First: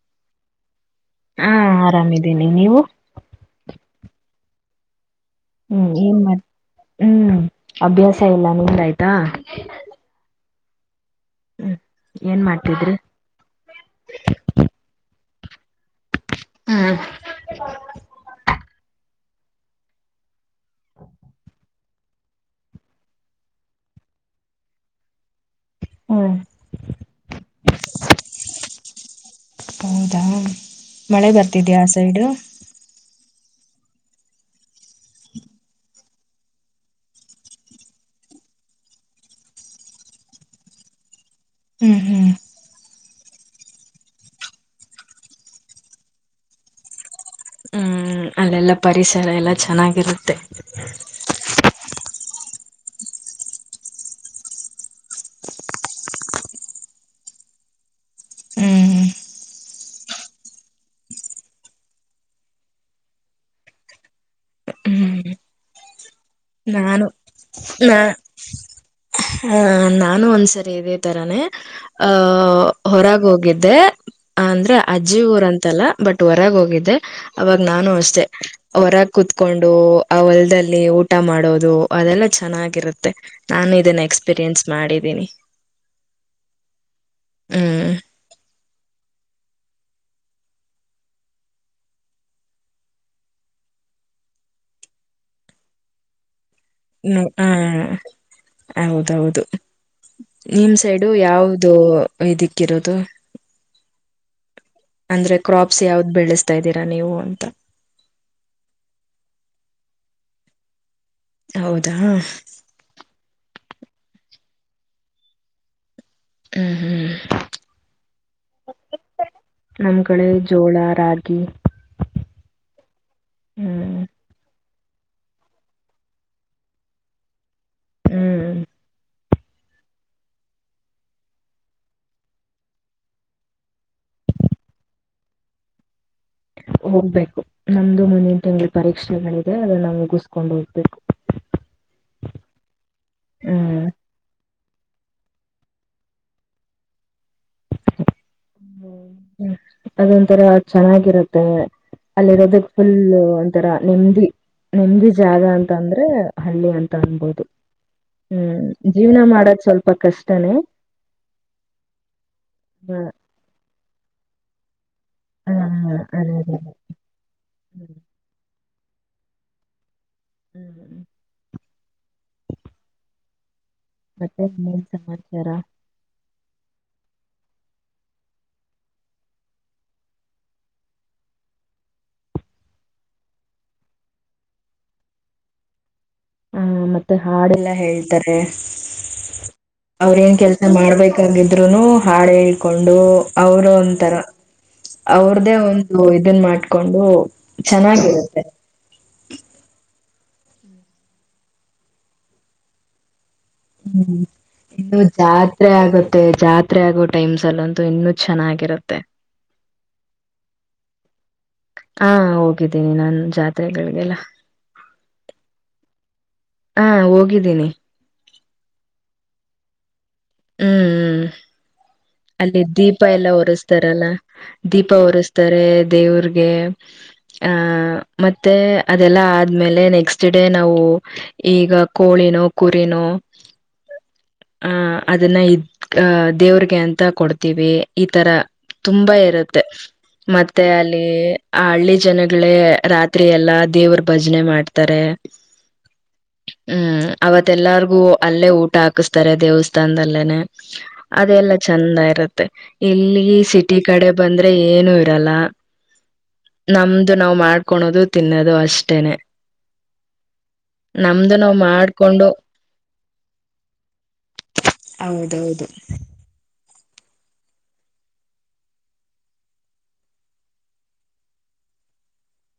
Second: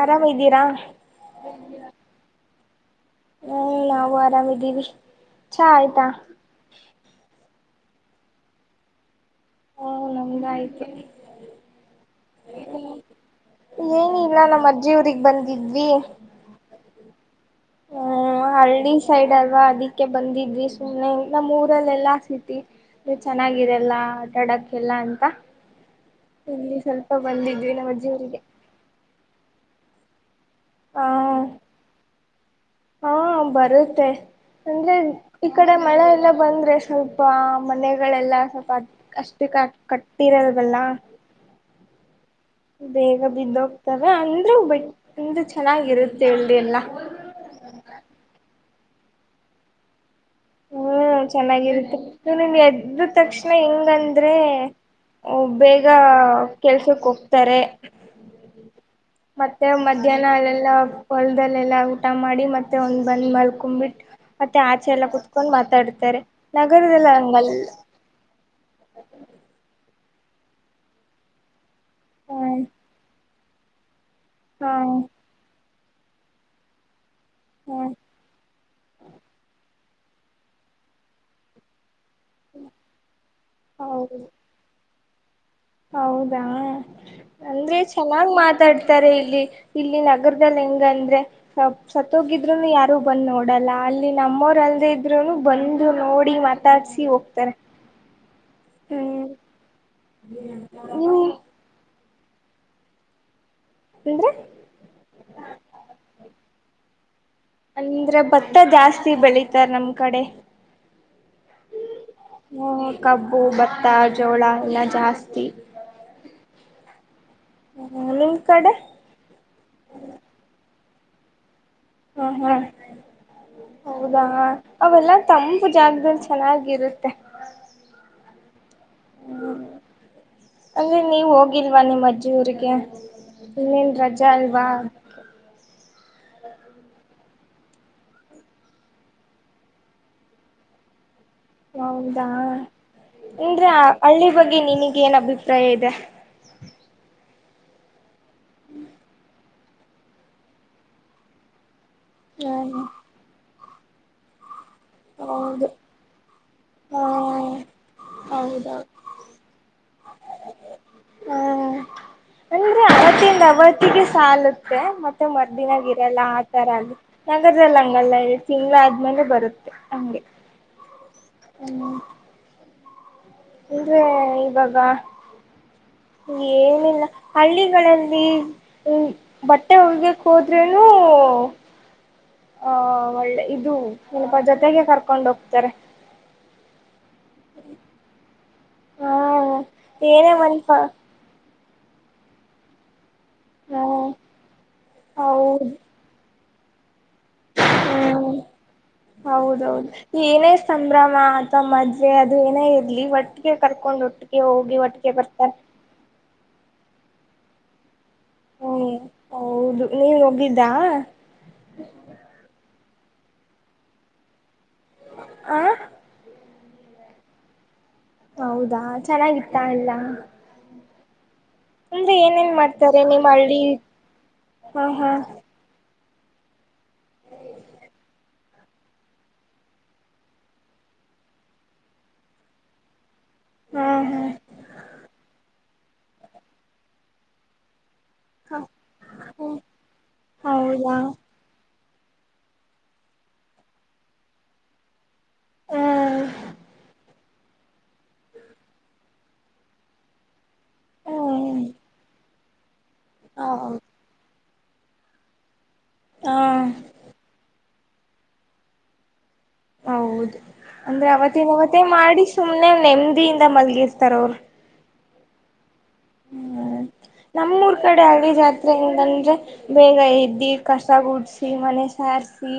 ಆರಾಮ್ದೀರಾ ಹಾ ಆರಾಮಿದ್ದೀನಿ ನೀವು ಹ್ಮ ನಾವು ಆರಾಮಿದ್ದೀವಿ ಚಾ ಹೂ ಆಯ್ತಾ ಏನ್ ಮಾಡ ಹೂ ಅಭ್ಯಾಸ ಎಲ್ಲ ಮುಗಿದಾಯ್ತಾ. ಮುಗಿದಾಯ್ತು ಏನ್ ಮಾಡ್ತಿದ್ರಿ ಏನಿಲ್ಲ ನಮ್ಮ ಅಜ್ಜಿ ಊರಿಗ್ ಬಂದ ಇದ್ವಿ ಹ್ಮ್ ಹ್ಮ್ ಹಳ್ಳಿ ಸೈಡ್ ಅಲ್ವಾ ಅದಿಕ್ಕೆ ಬಂದಿದ್ವಿ ಸುಮ್ನೆ ನಮ್ಮ್ ಊರಲ್ಲೆಲ್ಲಾ ಸಿಟಿ ಚೆನ್ನಾಗಿರಲ್ಲ ಆಟಾಡಕ್ಕೆಲ್ಲ ಅಂತ ಹ್ಮ್ ಇಲ್ಲಿ ಸ್ವಲ್ಪ ಬಂದಿದ್ವಿ ನಮಜ್ಜಿ ಊರಿಗೆ ಹೌದಾ ಮಳೆ ಬರ್ತಿದ್ಯಾ ಆ ಸೈಡು ಹಾ ಬರುತ್ತೆ ಅಂದ್ರೆ ಈ ಕಡೆ ಮಳೆ ಎಲ್ಲ ಬಂದ್ರೆ ಸ್ವಲ್ಪ ಮನೆಗಳೆಲ್ಲ ಸ್ವಲ್ಪ ಅಷ್ಟು ಕ ಕಟ್ಟ ಇರಲ್ ವಲ್ಲ ಹ್ಮ್ ಹ್ಮ್ ಬೇಗ ಬಿದ್ದ ಹೋಗ್ತವೆ ಅಂದ್ರೂ ಬಟ್ ಅಂದ ಚೆನ್ನಾಗಿರುತ್ತೆ ಇಲ್ಲಿ ಎಲ್ಲಾ ಹ್ಮ್ ಅಲ್ಲೆಲ್ಲ ಪರಿಸರ ಎಲ್ಲ ಚೆನಾಗಿರುತ್ತೆ ಹ್ಮ್ ಚೆನ್ನಾಗಿರುತ್ತೆ ನಿಮಗೆ ಎದ್ ಎದ್ದ್ ತಕ್ಷಣ ಹೆಂಗಂದ್ರೆ ಬೇಗ ಕೆಲ್ಸಕ್ ಹೋಗ್ತಾರೆ ಹ್ಮ್ ಮತ್ತೆ ಮಧ್ಯಾಹ್ನ ಅಲ್ಲೆಲ್ಲ ಹೊಲದಲ್ಲೆಲ್ಲಾ ಊಟ ಮಾಡಿ ಮತ್ತೆ ಒಂದ್ ಬಂದ ಮಲ್ಕಂಬ್ಬಿಟ್ಟ ಮತ್ತೆ ಆಚೆ ಎಲ್ಲ ಕೂತ್ ಕೊಂಡ್ ಮಾತಾಡ್ತಾರೆ ನಾನು ಹಂಗಲ್ಲ ನಾ ಹಾ ನಾ ನಾನು ಒಂದ್ಸರಿ ಇದೇ ತರಾನೇ ಅ ಹ್ಮ್ ಹೊರಗ್ ಹೋಗಿದ್ದೆ ಹಾ ಅಂದ್ರೆ ಅಜ್ಜಿ ಊರ ಅಂತಲ್ಲ ಬಟ್ ಹೊರಗೆ ಹೋಗಿದ್ದೆ ಅವಾಗ ನಾನು ಹ್ಮ್ ಅಷ್ಟೆ ಹೊರಗ್ ಕುೂತ್ಕೊಂಡು ಅವಲ್ದಲ್ಲಿ ಊ ಊಟ ಮಾಡೋದು ಅದೆಲ್ಲಾ ಚೆನ್ನಾಗಿರುತ್ತೆ ನಾನು ಇದನ್ನ ಹೌದು ಎಕ್ಸ್ಪೀರಿಯನ್ಸ್ ಮಾಡಿದ ನಿ [unintelligible] ಹೌದಾ ಅಂದ್ರೆ ಹ್ಮ್ ಚೆನ್ನಾಗ್ ಮಾತ್ ಮಾತಾಡ್ತಾರೆ ಇಲ್ಲಿ ಇಲ್ಲಿ ನಗರದಲ್ಲಿ ಹೆಂಗಂದ್ರೆ ಸತ್ತೋಗಿದ್ರುನು ಯಾರು ಬಂದ್ ನೋಡಲ್ಲ ಅಲ್ಲಿ ನಮ್ಮವರ ಅಲ್ಲದೇ ಇದ್ರುನು ಬಂದು ನೋಡಿ ಮತ್ತ ನ ಹಾ ಹ್ಮ್ ಹೌದೌದು ನಿಮ್ ಸೈಡು ನೀವು ಯಾವ್ದು ಇದಿಕ್ಕಿರೋದು ಅಂದ್ರೆ ಯಾವ್ದ್ ಬೆಳೆಸ್ತಾ ಇದ್ದೀರಾ ನೀವು ಅಂತ ಅಂದ್ರೆ ಭತ್ತ ಜಾಸ್ತಿ ಬೆಳಿತಾರ ನಮ್ ಕಡೆ ಹೌದಾ ಹ ಕಬ್ಬು ಬ ಭತ್ತ ಜೋಳ ಎಲ್ಲಾ ಜಾಸ್ತಿ ಹ್ಮ್ ಹ್ಮ್ ಹ್ಮ ನಿಮ್ ಕಡೆ ನಮ್ ಕಡೆ ಜೋಳಾ ರಾಗಿ ಹಾ ಹಾ ಹ್ಮ್ ಹೌದಾ ಅವೆಲ್ಲಾ ತಂಪು ಜಾಗದಲ್ಲಿ ಚೆನ್ನಾಗಿರುತ್ತೆ ಹ್ಮ್ ಹ್ಮ ಅಂದ್ರೆ ನೀವ ಹೋಗಿಲ್ವಾ ನಿಮಮ್ಮ ಅಜ್ಜಿ ಊರಿಗೆ ಇನ್ನೇನ್ ರಜಾ ಅಲ್ವಾ ಹೋಗ್ಬೇಕು ನಮ್ದು ಮುಂದಿನ ತಿಂಗಳು ಪರೀಕ್ಷೆಗಳಿದೆ ಅದನ್ನಾವು ಮುಗಸ್್ಕೊಂಡು ಹೋಗ್ಬೇಕು ಹೌದಾ ಇಂದ್ರೆ ಹ್ಮ್ ಹಳ್ಳಿ ಬಗ್ಗೆ ಗೆ ನಿನಿಗಗೆ ಏನ್ ಅಭಿಪ್ರಾಯ ಇದೆ ಹ್ಮ ಅದೊಂಥರ ಚೆನ್ನಾಗಿರತ್ತೆ ಅಲ್ಲಿರೋದಕ್ ಹ್ಮ ಫುಲ್ ತರ ನೆಮದಿ ನೆಮದಿ ಜಾಗ ಹೌದು ಅಂತ ಅಂದ್ರೆ ಹಳ್ಳಿ ಅಂತ ಹಾ ಅನ್ಬೋದು ಹ್ಮ್ ಹೌದೌದು ಜೀವನ ಮಾಡದ ಸ್ವಲ್ಪ ಕಷ್ಟನೇ ಹಾ ಅಂದ್ರೆ ಹ ಅವತ್ತಿಂದ ಅವತ್ತಿಗೆ ಸಾಲುತ್ತೆ ಮ ಮತ್ತೆ ಮರ್ದಿನಾಗ ಹ ಇರಲ್ಲ ಅದೇ ಅದೇ ಆತರ ಅದೇ. ಅದು ನಗರದಲ್ಲಿ ಹಂಗಲ್ಲ ತಿ [unintelligible] ಮೇಲೆ ಬರುತ್ ಹಂಗೆ ಹ್ಮ್ ಹ್ಮ ಮತ್ತೆ ಇವಾಗ ಎನ್ ಸಮಾಚಾರ ಏನಿಲ್ಲ ಹಳ್ಳಿಗಳಲ್ಲಿ ಬಟ್ಟೆ ಹೋಗಿಯಕ್ಕೆ ಹೋದ್ರೆ ನೂ ಒಳ್ಳೆ ಇದು ಸ್ಲ್ಪ ಜೊತೆಗೆ ಕರ್ಕೊಂಡ್ ಹೋಗ್ತಾರೆ ಹ್ಮ್ ಮತ್ ಮತ್ತೆ ಹಾಡೆಲ್ಲಾ ಹೇಳ್ತಾರೆ ಹಾ ಏನೇ ಅವ್ರೇನ್ ಒಂದ್ ಕೆಲ್ಸ ಹಾ ಮಾಡ್ಬೇಕ ಅಂತ ಇರುತ್ ಇದ್ರುನು ಹಾಡು ಹೇಳ್ಕೊಂಡು ಅವರು ಒಂತರ ಅವ್ರ್ದೇ ಹೌದು ಒಂದು ಇದನ್ ಮಾಡ ಕೊಂಡು ಹ್ಮ್ ಚೆನ್ನಾಗಿರುತ್ತೆ ಹೌದೌದು ಏನೇ ಸಂಭ್ರಮ ಅಥವಾ ಮದ್ವೆ ಅದು ಏನೇ ಇರಲಿ ವಟ್ ಕರ್ಕೊಂಡು ಹ್ಮ್ ಒಟ್ಟಿಗೆ ಹೋಗಿ ಇನ್ನು ಒಟ್ಟಿಗೆೆ ಬರ್ತರೆ ಜಾತ್ರೆ ಆಗುತ್ತೆ ಜಾತ್ರೆ ಆಗೋ ಟೈಮ್ ಅಲ್ಲ ಅಂತೂ ಇನ್ನು ಹ್ಮ್ ಚೆನ್ನಾಗಿರುತ್ತೆ ಹೌದು ನೀವ್ ಹೋಗಿದ್ದಾ ಹ ಹೋಗಿದ್ದ ್ದೇನಿ ನಾನು ಜಾತ್ರೆಗಳಿಗೆಲ್ಲ ಆ ಹಾ ಹೋಗಿದ್ದೀನಿ ಹೌದಾ ಚೆನ್ನಾಗಿತ್ತಾ ಎಲ್ಲ ಹ್ಮ್ ಹ್ಮ್ ಅಂದ್ರೆ ಏನೇನ್ ಅಲ್ಲಿ ಮಾಡ್ತಾರೆ ದೀಪ ನಿಮ್ ಎಲ್ಲ ಹಳ್ಳಿ ಹೊರೆಸ್್ತಾರಲ್ಲ ಹಾ ದೀಪ ಹಾ ಹೊರೆಸ್ತಾರೆ ದೇವ್ರಿಗೆ ಆ ಮತ್ತೆ ಮತ್ತೆ ಅದೆಲ್ಲ ಆದ್ಮೇಲೆ ನೆಕ್ಸ್ಟ್ ಡೇ ನಾವು ಈಗ ಕೋಳಿನೋ ಕುರಿನೋ ಹಾ ಆ ಇದ್ ದೇವ್ರಿಗೆ ಅಂತ ಕೊಡ್ತೀವಿ ಈ ತರ ಹಾ ತುಂಬಾ ಇರುತ್ತೆ ಮತ್ತೆ ಹೌದಾ ಅಲ್ಲಿ ಆ ಹಳ್ಳಿ ಜನಗಳೇ ರಾತ್ರಿ ಎಲ್ಲಾ ದೇವ್ರ ಭಜನೆ ಮಾಡ್ತಾರೆ ಹ್ಮ್ ಹ್ಮ್ ಅವತ್ತೆಲ್ಲಾರ್ಗು ಅಲ್ಲೇ ಊಟ ಹಾಕಿಸ್ತಾರೆ ದೇವಸ್ಥ ತಂದಲ್ಲೇನೆ ಅದೆಲ್ಲಾ ಹ್ಮ್ ಚಂದ ಇರುತ್ತೆ ಇಲ್ಲಿ ಹೌ ಸಿಟಿ ಕಡೆ ಬಂದ್ರೆ ಅೆ ಏನು ಇರಲ್ಲ ಹಾ ನಮ್ದು ನಾವು ಮಾಡ್ ಕಳೋದು ತಿನ್ನೋದು ಅಷ್ಟೇನೆ ಹೌದು ಅಂದ್ರೆ ನಮ್ದು ನಾವ್ ಅವತ್ತಿನವತ್ತೇ ಮಾಡಿ ಮಾಡ್ಕೊಂಡು ಸುಮ್ನೆ ನೆಮ್ಮದಿಯಿಂದ ಮಲ್ಗಿರ್ತಾರ ಅವರು ಹೌದೌದು ಹ್ಮ್ ನಮ್ಮೂರ್ ಕಡೆ ಹಳಿ ಜಾತ್ರೆಯಿಂದಂದ್ರೆ ಬೇಗ ಎದ್ದಿ ಕಸ ಗೂಡ್ಸಿ ಮನೆ ಸಾರಸಿ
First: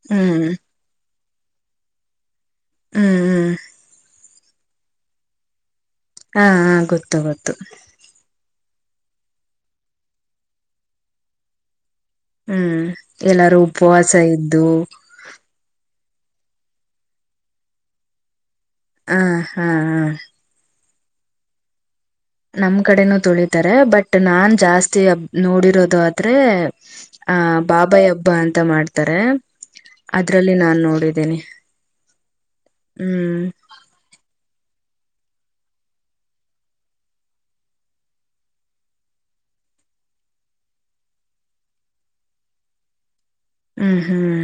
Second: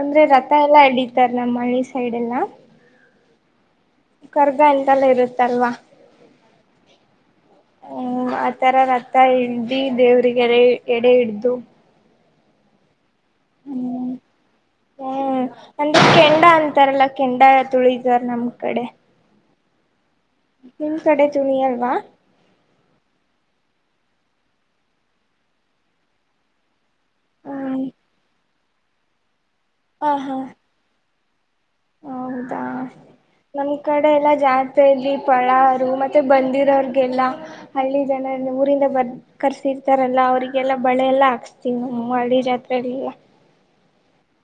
ಅಂದ್ರೆ ಹ್ಮ್ ರಥ ಎಲ್ಲಾ ಎಡ ಇದರ ನಮ್ಮ ಹಳ್ಳಿ ಸೈಡ್ ಎಲ್ಲ ಹ್ಮ್ ಹ್ಮ್ ಕರ್ಗ ಎಂತೆಲ್ಲ ಇರುತ್ತಲ್ವಾ ಹಾ ಹ ಗೊತ್ತು ಗೊತ್ತು ಆ ತರ ರತ್ತ ಹ್ದಿ ದೇವ್ರರಿಗೆಡೆ ಎಡೆ ಹಿಡ್ದು ಹ್ಮ್ ಎಲ್ಲಾರೂ ಹ್ಮ್ ಉಪವಾಸ ಇದ್ದು ಈ ಕೆಂಡ ಅಂತಾರಲ್ಲ ಕೆಂಡ ತುಳಿದಾರ ನಮ್ಗೆ ಕಡೆ ಹ್ಮ್ ಹ ನಿಮ್ ಕಡೆ ತುನಿ ಅಲ್ವಾ ನಮ್ ಕಡೆನೂ ತೊಳಿತಾರೆ ಬಟ್ ನಾನ್ ಜಾಸ್ತಿಬ್ ನೋಡಿರೋದು ಆದ್ರೆ ಆ ಹ್ಮ್ ಬಾಬಾಯ ಹಬ್ಬ ಅಂತ ಮಾಡ್ತಾರೆ ಹಾ ಹಾ ಅದ್ರಲ್ಲಿ ನಾನ್ ನೋಡಿದ್ದ ಇದನೇ ಹೌದಾ ನಮ್ ಕಡೆ ಎಲ್ಲಾ ಜಾ ಜಾೆಯಲ್ಲಿ ಪಳಾರ ಮತ್ತೆ ಬಂದಿರೋಿಗೆಲ್ಲ ಹಳ್ಳಿ ಜನ ಊರಿಂದ ಬರ್ ಕರ್ಸಿರ್ತಾರಲ್ಲ ಅವರಿಗೆಲ್ಲ ಬಳೆಲ್ಲ ಹಾಕ್ಸ್ತೀನಿ ನ ಹಳ್ಳಿ ಜಾತ್ರೆಗಳಿಗೆ ಹ್ಮ್ ಹ್ಮ್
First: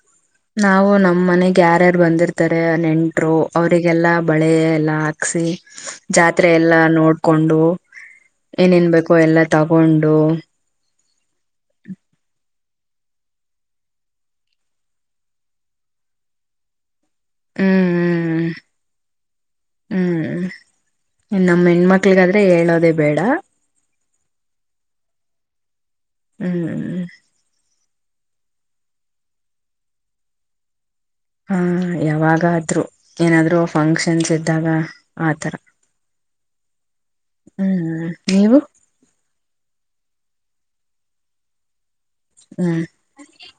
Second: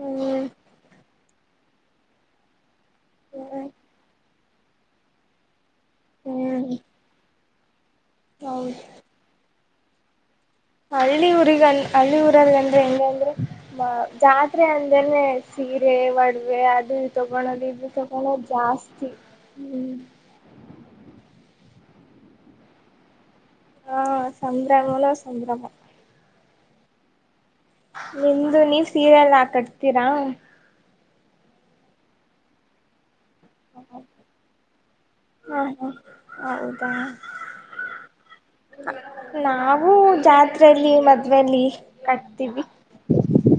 ಹ್ಮ್ ನವು ನ ನಮ್ಮ್ ಮನೆಗೆ ಯಾರ್ಯಾರು ಬಂದಿರ್ತಾರೆ ನೆಂಟರು ಅವರಿಗೆಲ್ಲ ಬಳೆ ಎಲ್ಲ ಹಾಕ್ಸಿ ಜಾತ್ರೆ ಹ್ಮ್ ಎಲ್ಲಾ ನೋಡ್ಕೊಂಡ ಕೊಂಡು ಹೌದು ಏನೇನ್ ಬೇಕು ಎಲ್ಲ ತಗೊಂಡು ಹಳ್ಳಿ ಊರಿಗ ಹಳ್ಳಿ ಊರಲ್ಲ ಹೆಂಗ ಅಂದ್ರೆ ಜಾತ್ರೆ ಅಂದ್ರೇನೆ ಸೀರೆ ಒಡವೆ ಅದು ತಗೊಳ್ಳಳದಿದ್ರೆ ತಗೊಳ್ಳಳ ಹ್ಮ್ ಜಾಸ್ತಿ ಹ್ಮ್ ಮಕ್ಳಿಗಾದ್ರೆ ಹೇಳೋದೇ ಬೇಡ ಹಾ ಸಂಭ್ರಮನೋ ಸಂಭ್ರಮ ಹ್ಮ್್ಮ ನಿಮ್ದು ನೀವು ಸೀರೆ ಎಲ್ಲಾ ಕಟ್ತೀರಾ ಹಾ ಯಾವಾಗಾದ್ರು ಏನಾದ್ರು ಫಂಕ್ಷನ್ಸ್ ಇದ್ದಾಗ ಆತರ ಹಾ ಹಾ ಹೌದಾ ಹ್ಮ್ ನೀವು ನಾವು ಜಾತ್ರೆಯಲ್ಲಿ ಮದುವೆಲ್ಲಿ ಕಟ್ತೀವಿ ಹ್ಮ್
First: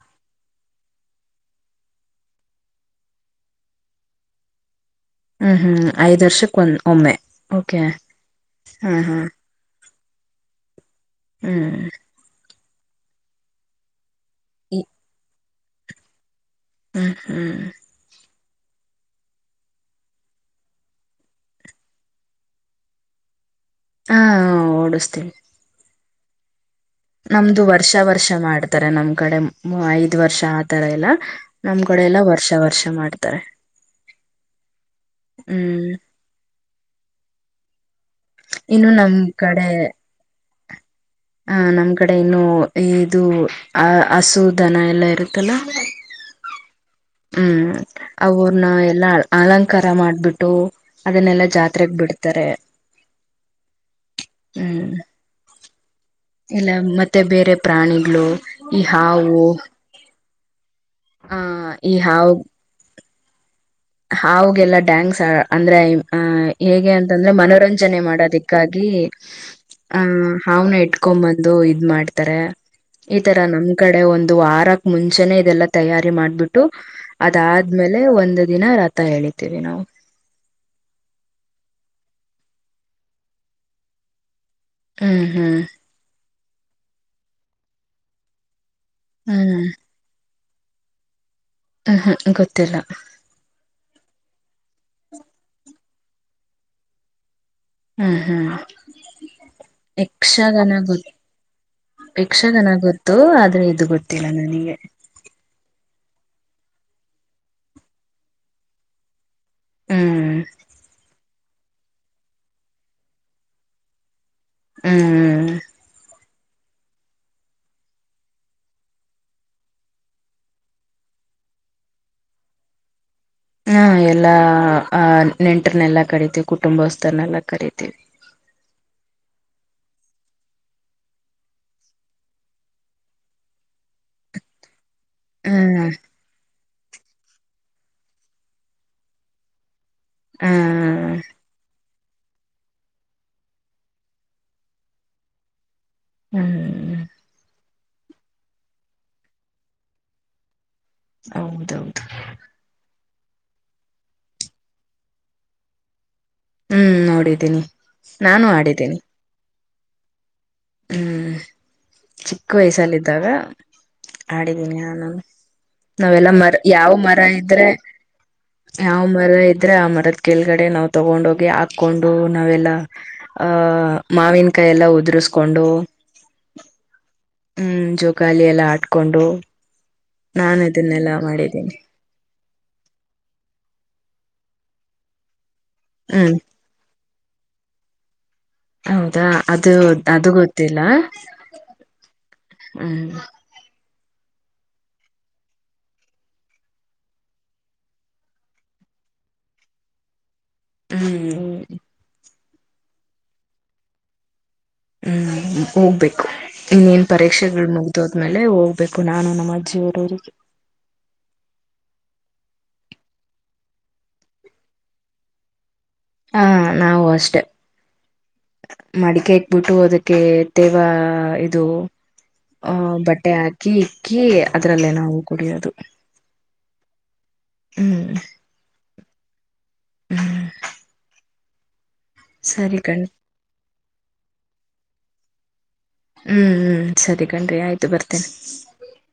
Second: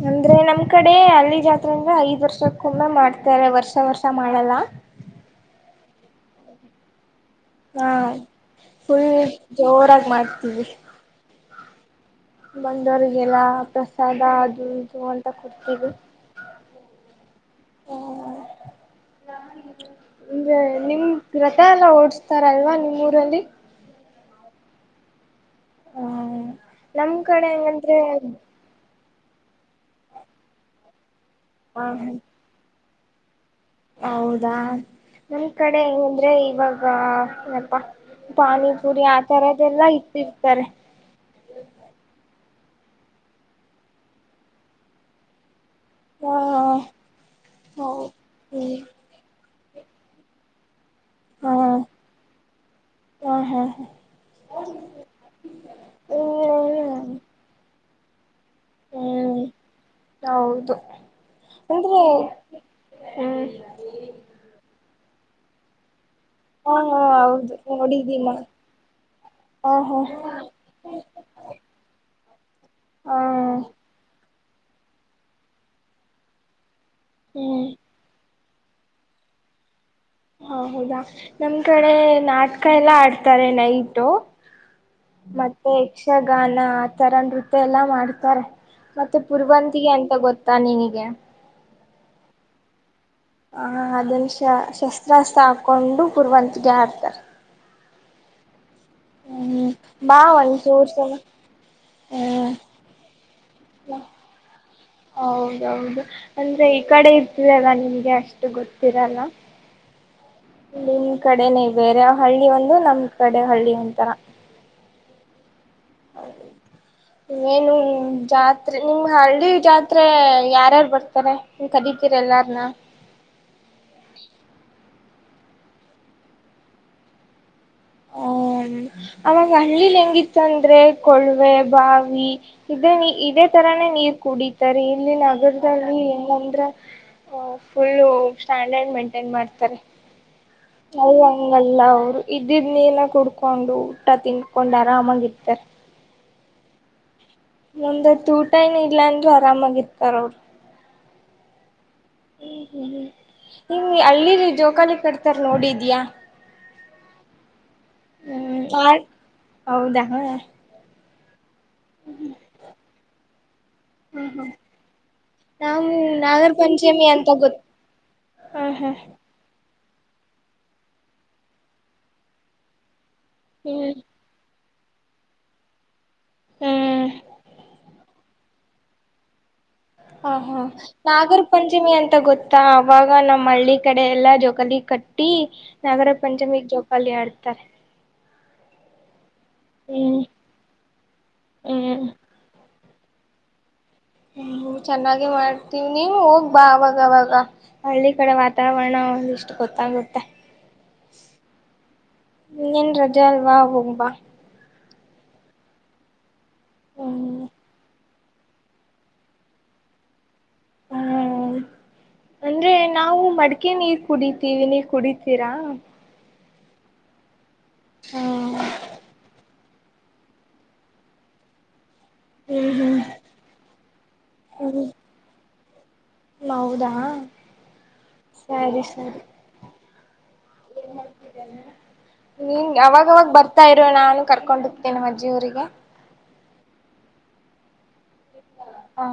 ಅಂದ್ರೆ ನಮ ಈ ಕಡೆ ಅಲ್ಲಿ ಜಾತ್ರೆ ಅಂದ್ರೆ ಐದ್ ವರ್ಷಕ್ಕೊಮ್ಮೆ ಮಾಡ್ತಾರೆ ವರ್ಷ ವರ್ಷ ಮಾಡಲ್ಲ ಹ್ಮ್ ಹ್ಮ್ ಐದ್ ವರ್ಷಕ್ಕೆ ಒಂದ ಒಮ್ಮೆ ಓಕೆ ಹಾ ಹ್ಮ್ ಹ್ಮ್ ಫುಲ್ ಜೋರ ಮಾಡ್ತೀವಿ ಹ್ಮ್ ಬಂದೋರಿಗೆಲ್ಲ ಪ್ರಸಾದ ಅದು ಇದು ಅಂತ ಕೊಡ್ತ ಇದು ಹ್ಮ ಹ್ಮ್ ಹಾ ನಿಮ್ ಅಂದ್ರೆ ರರಥ ಎಲ್ಲ ಓಡ್ಸ್ತಾರ ಅಲ್ವಾ ನಿಮ್ ಊರಲ್ಲಿ ಹಾ ಓಡುಸ್ತಿವಿ ಹ ನಮ್ ಕಡೆ ನಮ್ದು ಹೆಂಗಂದ್ರೆ ವರ್ಷ ವರ್ಷ ಮಾಡ್ತಾರೆ ನಮ್ ಕಡೆ ಐದ್ ವರ್ಷ ಆತರ ಇಲ್ಲ ನಮ್ ಕಡೆ ಹ ಎಲ್ಲಾ ವರ್ಷ ವರ್ಷ ಮಾಡ ಮಾಡ್ತಾರೆ ಹೌದಾ ನಮ್ ಕಡೆ ಹ್ಮ್ ಹೆಂಗಂದ್ರೆ ಇವಾಗ ಏನಪ್ಪಾ, ಇನ್ನು ಪಾನಿಪುರಿ ನಮ್ ಆ ಕಡೆ ತರದೆಲ್ಲಾ ಇಟ್ಟಿರ್ತಾರೆ. ಆ ನಮ್ ಕಡೆ ಇನ್ನು ಇದು ಹಸು ದನ ಎಲ್ಲ ಇರುತ್ತಲ್ಲ, ಹ ಹ್ಮ್ ಹೌದು ಹ್ಮ ಅವ್ರನ್ನ ಎಲ್ಲ ಅಲಂಕಾರ ಕರ ಮಾಡಿಬಿಟ್ಟು ಅದನ್ನೆಲ್ಲಾ ಜಾತ್ರೆಗ್ ಬಿಡ್ತಾರೆ, ಹಾ ಹಾ ಹಾ ಹ್ಮ್ ಹ್ಮ್ ಇಲ್ಲ ಮತ್ತೆ ಬೇರೆ ಪ್ರಾಣಿಗಳು, ಹ್ಮ್ ಯಾವು?. ಹೌದು ಹಾ ಅಂದ್ರೆ ಹಾವು ಹ್ಮ್ ಹಾಗೆಲ್ಲ ಡ್ಯಾಂಗ್ಸ್ ಅಂದ್ರೆ ಆಹ ಹಾ ಹೇಗೆ ಹಾ ಅಂತಂದ್ರೆ ಹೌದು ಮನೋರಂಜನೆ ನೋಡಿದ್ದೀನ ಮಾಡೋದಿಕ್ಕಾಗಿ, ಹಾ ಹಾ ಆಹ್ ಹಾವ್ನ ಇಟ್ಕೊ್ ಬಂದು ಇದ್ ಮಾಡ್ತಾರೆ ಹಾ ಈ ತರ ನಮ್ ಕಡೆ ಒಂದು ಇದು ವಾರಕ್ ಮುಂಚೆನೆೇ ಇದೆಲ್ಲ ತಯಾರಿ ಮಾಡ್ಬಿಟ್ಟು, ಹ್ಮ್ ಅದಾದ್ಮೇಲೆ ಒಂದು ದಿನ ರತ ಹೇಳಿತೀವಿ ನಾವು. ಹ ಹೌದಾ ನಮ್ ಕಡೆ ನಾಟಕ ಎಲ್ಲಾ ಆಡ್ತಾರೆ ನೈಟು, ಹ್ಮ್ ಹ್ಮ್ ಮತ್ತೆ ಯಕ್ಷ ಗಾನ ಆ ತರ ನೃತ್ಯ ಎಲ್ಲಾ ಮಾಡ್ತಾರೆ. ಮತ್ತೆ ಹ್ಮ್ ಪರುವಂತಿಗೆ ಎಂತ ಗೊತ್ತ ತಾನಿನಿಗೆ ಹ ಹಾ ಗೊತ್ತಿಲ್ಲ. ಹ ಅದನ್ ಶ ಶಸ್ತ್ರಾಸ್ತ್ರ ಹಾಕೊಂಡು ಕುರುವಂತಗೆ ಆಡ್ತಾರೆ. ಹ್ಮ್ ಹ್ಮ್ ಹ್ಮ್ ಬಾ ಯಕ್ಷಗಾನ ಒಂದ್ಚೂರ್ ಗೊ ಸಲ ಹ್ಮ್ ಯಕ್ಷಗಾನ ಗೊತ್ತು ಆದ್ರೆ ಇದು ಗೊತ್ತಿಲ್ಲ ನನಗೆ. ಹೌದೌದು ಅಂದ್ರೆ ಈ ಕಡೆ ಇರ್ತರಲ್ಲ ನಿಮ್ಗೆ ಅಷ್ಟು ಗೊತ್ತಿರಲ್ಲ. ಹ್ಮ್ ನಿಮ್ ಕಡೆನೆೇ ಬೇರೆ ಹಳ್ಳಿ, ಒಂದು ನಮ ಕಡೆ ಹಳ್ಳಿ ಒಂತರ. ಹ್ಮ್ ನೀಏನು ಜಾತ್ರೆ ನಿಮ್ ಹಳ್ಳಿ ಜಾತ್ರೆ ಯಾರ್ಯಾರು ಬರ್ತಾರೆ? ನೀ ಕರಿತೀರ ಎಲ್ಲಾರನ್ನ ಹಾ ಎಲ್ಲಾ ಅಹ್ ನೆಂಟರ್ನೆೆಲ್ಲ ಕರಿತಿವ, ಕುಟುಂಬಸ್ಥರನ್ನೆಲ್ಲ ಕರೀತಿವಿ ಹ ಅವಾಗ ಹಳ್ಳಿಲಿ ಹೆಂಗಿತ್ತುಂದ್ರೆ ಕೊಳ್ವೆ ಬಾವಿ ಇದೇ ಇದೇ ತರಾನೇ‌ ನೀರ್ ಕುಡಿತಾರೆ ಇಲ್ಲಿ ಹ್ಮ್ ನಗರದಲ್ಲಿ ಏನಂದ್ರೆ ಫುಲ್ಲ ಸ್ಟ್ಯಾಂಡರ್ಡ್ ಮೇಂಟೈನ್ ಮಾಡ್ತಾರೆ. ಹ್ಮ್ ನಲ್ಲಂಗಲ್ಲ [unintelligible] ಇದಿದ್ದ ನೀನ ಕುಡ್ಕೊಂಡು ಊಟ ತಿನ್ಕೊಂಡ್ ಆರಾಮಾಗಿ ಇರ್ತಾರ ಹ್ಮ್ ಒಂದತ್ತು ಊಟ ಏನ ಇಲ್ಲ ಅಂದರು ಆರಾಮಾಗಿರ್ತಾರ ಅವರು ಹೌದೌದು ಹ್ಮ್ ಹ್ಮ್ ಹ್ಮ್ ನಿ್ ಹಳ್ಳಿ ಜೋಕಾಲಿ ಕಟ್ತಾರ ನೋಡಿದ್ಯಾಾ ಹ್ಮ್ ನೋಡಿದ್ದೀನಿ ನಾನು ಹ್ಮ್ ಆ ಆಡಿದ್ದೀನಿ ಹೌದಾ ಹ್ಮ ಚಿಕ್ಕ ವಯಸಲ್ಲಿದ್ದಾಗ ಆಡಿದೀನಿ ನಾನು ನಾವು ನಾವೆಲ್ಲ ನಾಗರ ಮರ ಯಾವ ಪಂಚಮಿ ಮರ ಅಂತ ಗೊತ್ತ ಇದ್ರೆ ಹ್ಮ್ ಯಾವ ಹ್ಮ್ ಮರ ಇದ ಆದ್ರೆ ಆ ಮರದ ಕೆಳಗಡೆ ನಾವು ತಗೊಂಡೋಗಿ ಹಾಕೊಂಡು ನಾವೆಲ್ಲ ಆ ಹ್ಮ್ ಮಾವಿನ್ ಕೈ ಎಲ್ಲ ಉದ್ರ್ ಕೊಂಡು ಹ್ಮ್ ಹ್ಮ್ ಜೋಕಾಲಿ ಎಲ್ಲಾ ಆಡ್ಕೊಂಡು ಹ ಹಾ ನಾನು ಇದನ್ನೆಲ್ಲಾ ನಾಗರ ಮಾಡಿದ್ದೀನಿ ಪಂಚಮಿ ಅಂತ ಗೊತ್ತ ಅವಾಗ ನಮ್ಮ್ ಹಳ್ಳಿ ಕಡೆ ಎಲ್ಲಾ ಜೋಕಾಲಿ ಕಟ್ಟಿ ನಾಗರ ಹ್ಮ್ ಪಂಚಮಿ ಜೋ ಅಲ್ಲಿ ಆಡ್ತಾರೆ ಹೌದಾ ಅದು ಹ್ಮ್ ಅದು ಗೊತ್ತಿಲ್ಲ ಹ್ಮ್ ಹ್ಮ್ ಹ್ಮ್ ಚೆನ್ನಾಗಿ ಮಾಡ್ತೀವಿ ನೀವು ಹೋಗ್ಬಾ ಅವಾಗವಾಗ ಹಳ್ಳಿ ಕಡೆ ವಾತಾವರಣ ಒಂದ ಇಷ್ಟು ಗೊತ್ತಾಗುತ್ತೆ ಹ್ಮ್ ಇನ್ನೇನ್ ರಜಾ ಅಲ್ವಾ ಹೋಗ್ಬಾ ಹ್ಮ್ ಹೋಗ್ಬೇಕು ಇನ್ನೇನ್ ಹ್ಮ್ ಪರೀಕ್ಷೆಗಳು ಮುಗ್ದೋದ್ಮೇಲೆ ಹೋಗ್ಬೇಕು ನಾನು ನಮ್ಮ ಅಜ್ಜಿಯವರೂರಿಗೆ ಹ್ಮ ಅಂದ್ರೆ ನಾವು ಮಡ್ಕೆ ನೀರ್ ಕುಡಿತೀವಿ ನೀವ್ ಕುಡಿತೀರಾ ಹಾ ನಾವು ಅಷ್ಟೇ ಹ್ಮ್ ಮಡಿಕೆ ಬಿಟ್ಟುದಕ್ಕೆ ತೇವಾ ಇದು ಹ್ಮ್ ಅ ಹ್ಮ್ ಬಟ್ಟೆ ಹಾಕಿ ಇಕ್ಕಿ ಹ್ಮ್ ಅದ್ರಲ್ಲೇ ನಾವು ಕುಡಿಯೋದು ಹೌದಾ ಹ್ಮ್ ಸರಿ ಸರಿ ಹ್ಮ್ ಇದೆಲ್ಲಿಡದ್ ಸರಿ ಹ ಕಣ್ರಿ ಅವಾಗವಾಗ ಬರ್ತಾ ಇ ಇ ನಾನು ಕರ್ಕೊಂಡೊಗ್ತಿನ್ ನಮ್ಮಜ್ಜಿ ಊರಿಗೆ ಹ್ಮ್ ಹ್ಮ್ ಸರಿ ಕಣ್ರೀ ಆಯ್ತು ಬರ್ತೀನಿ ಹಾ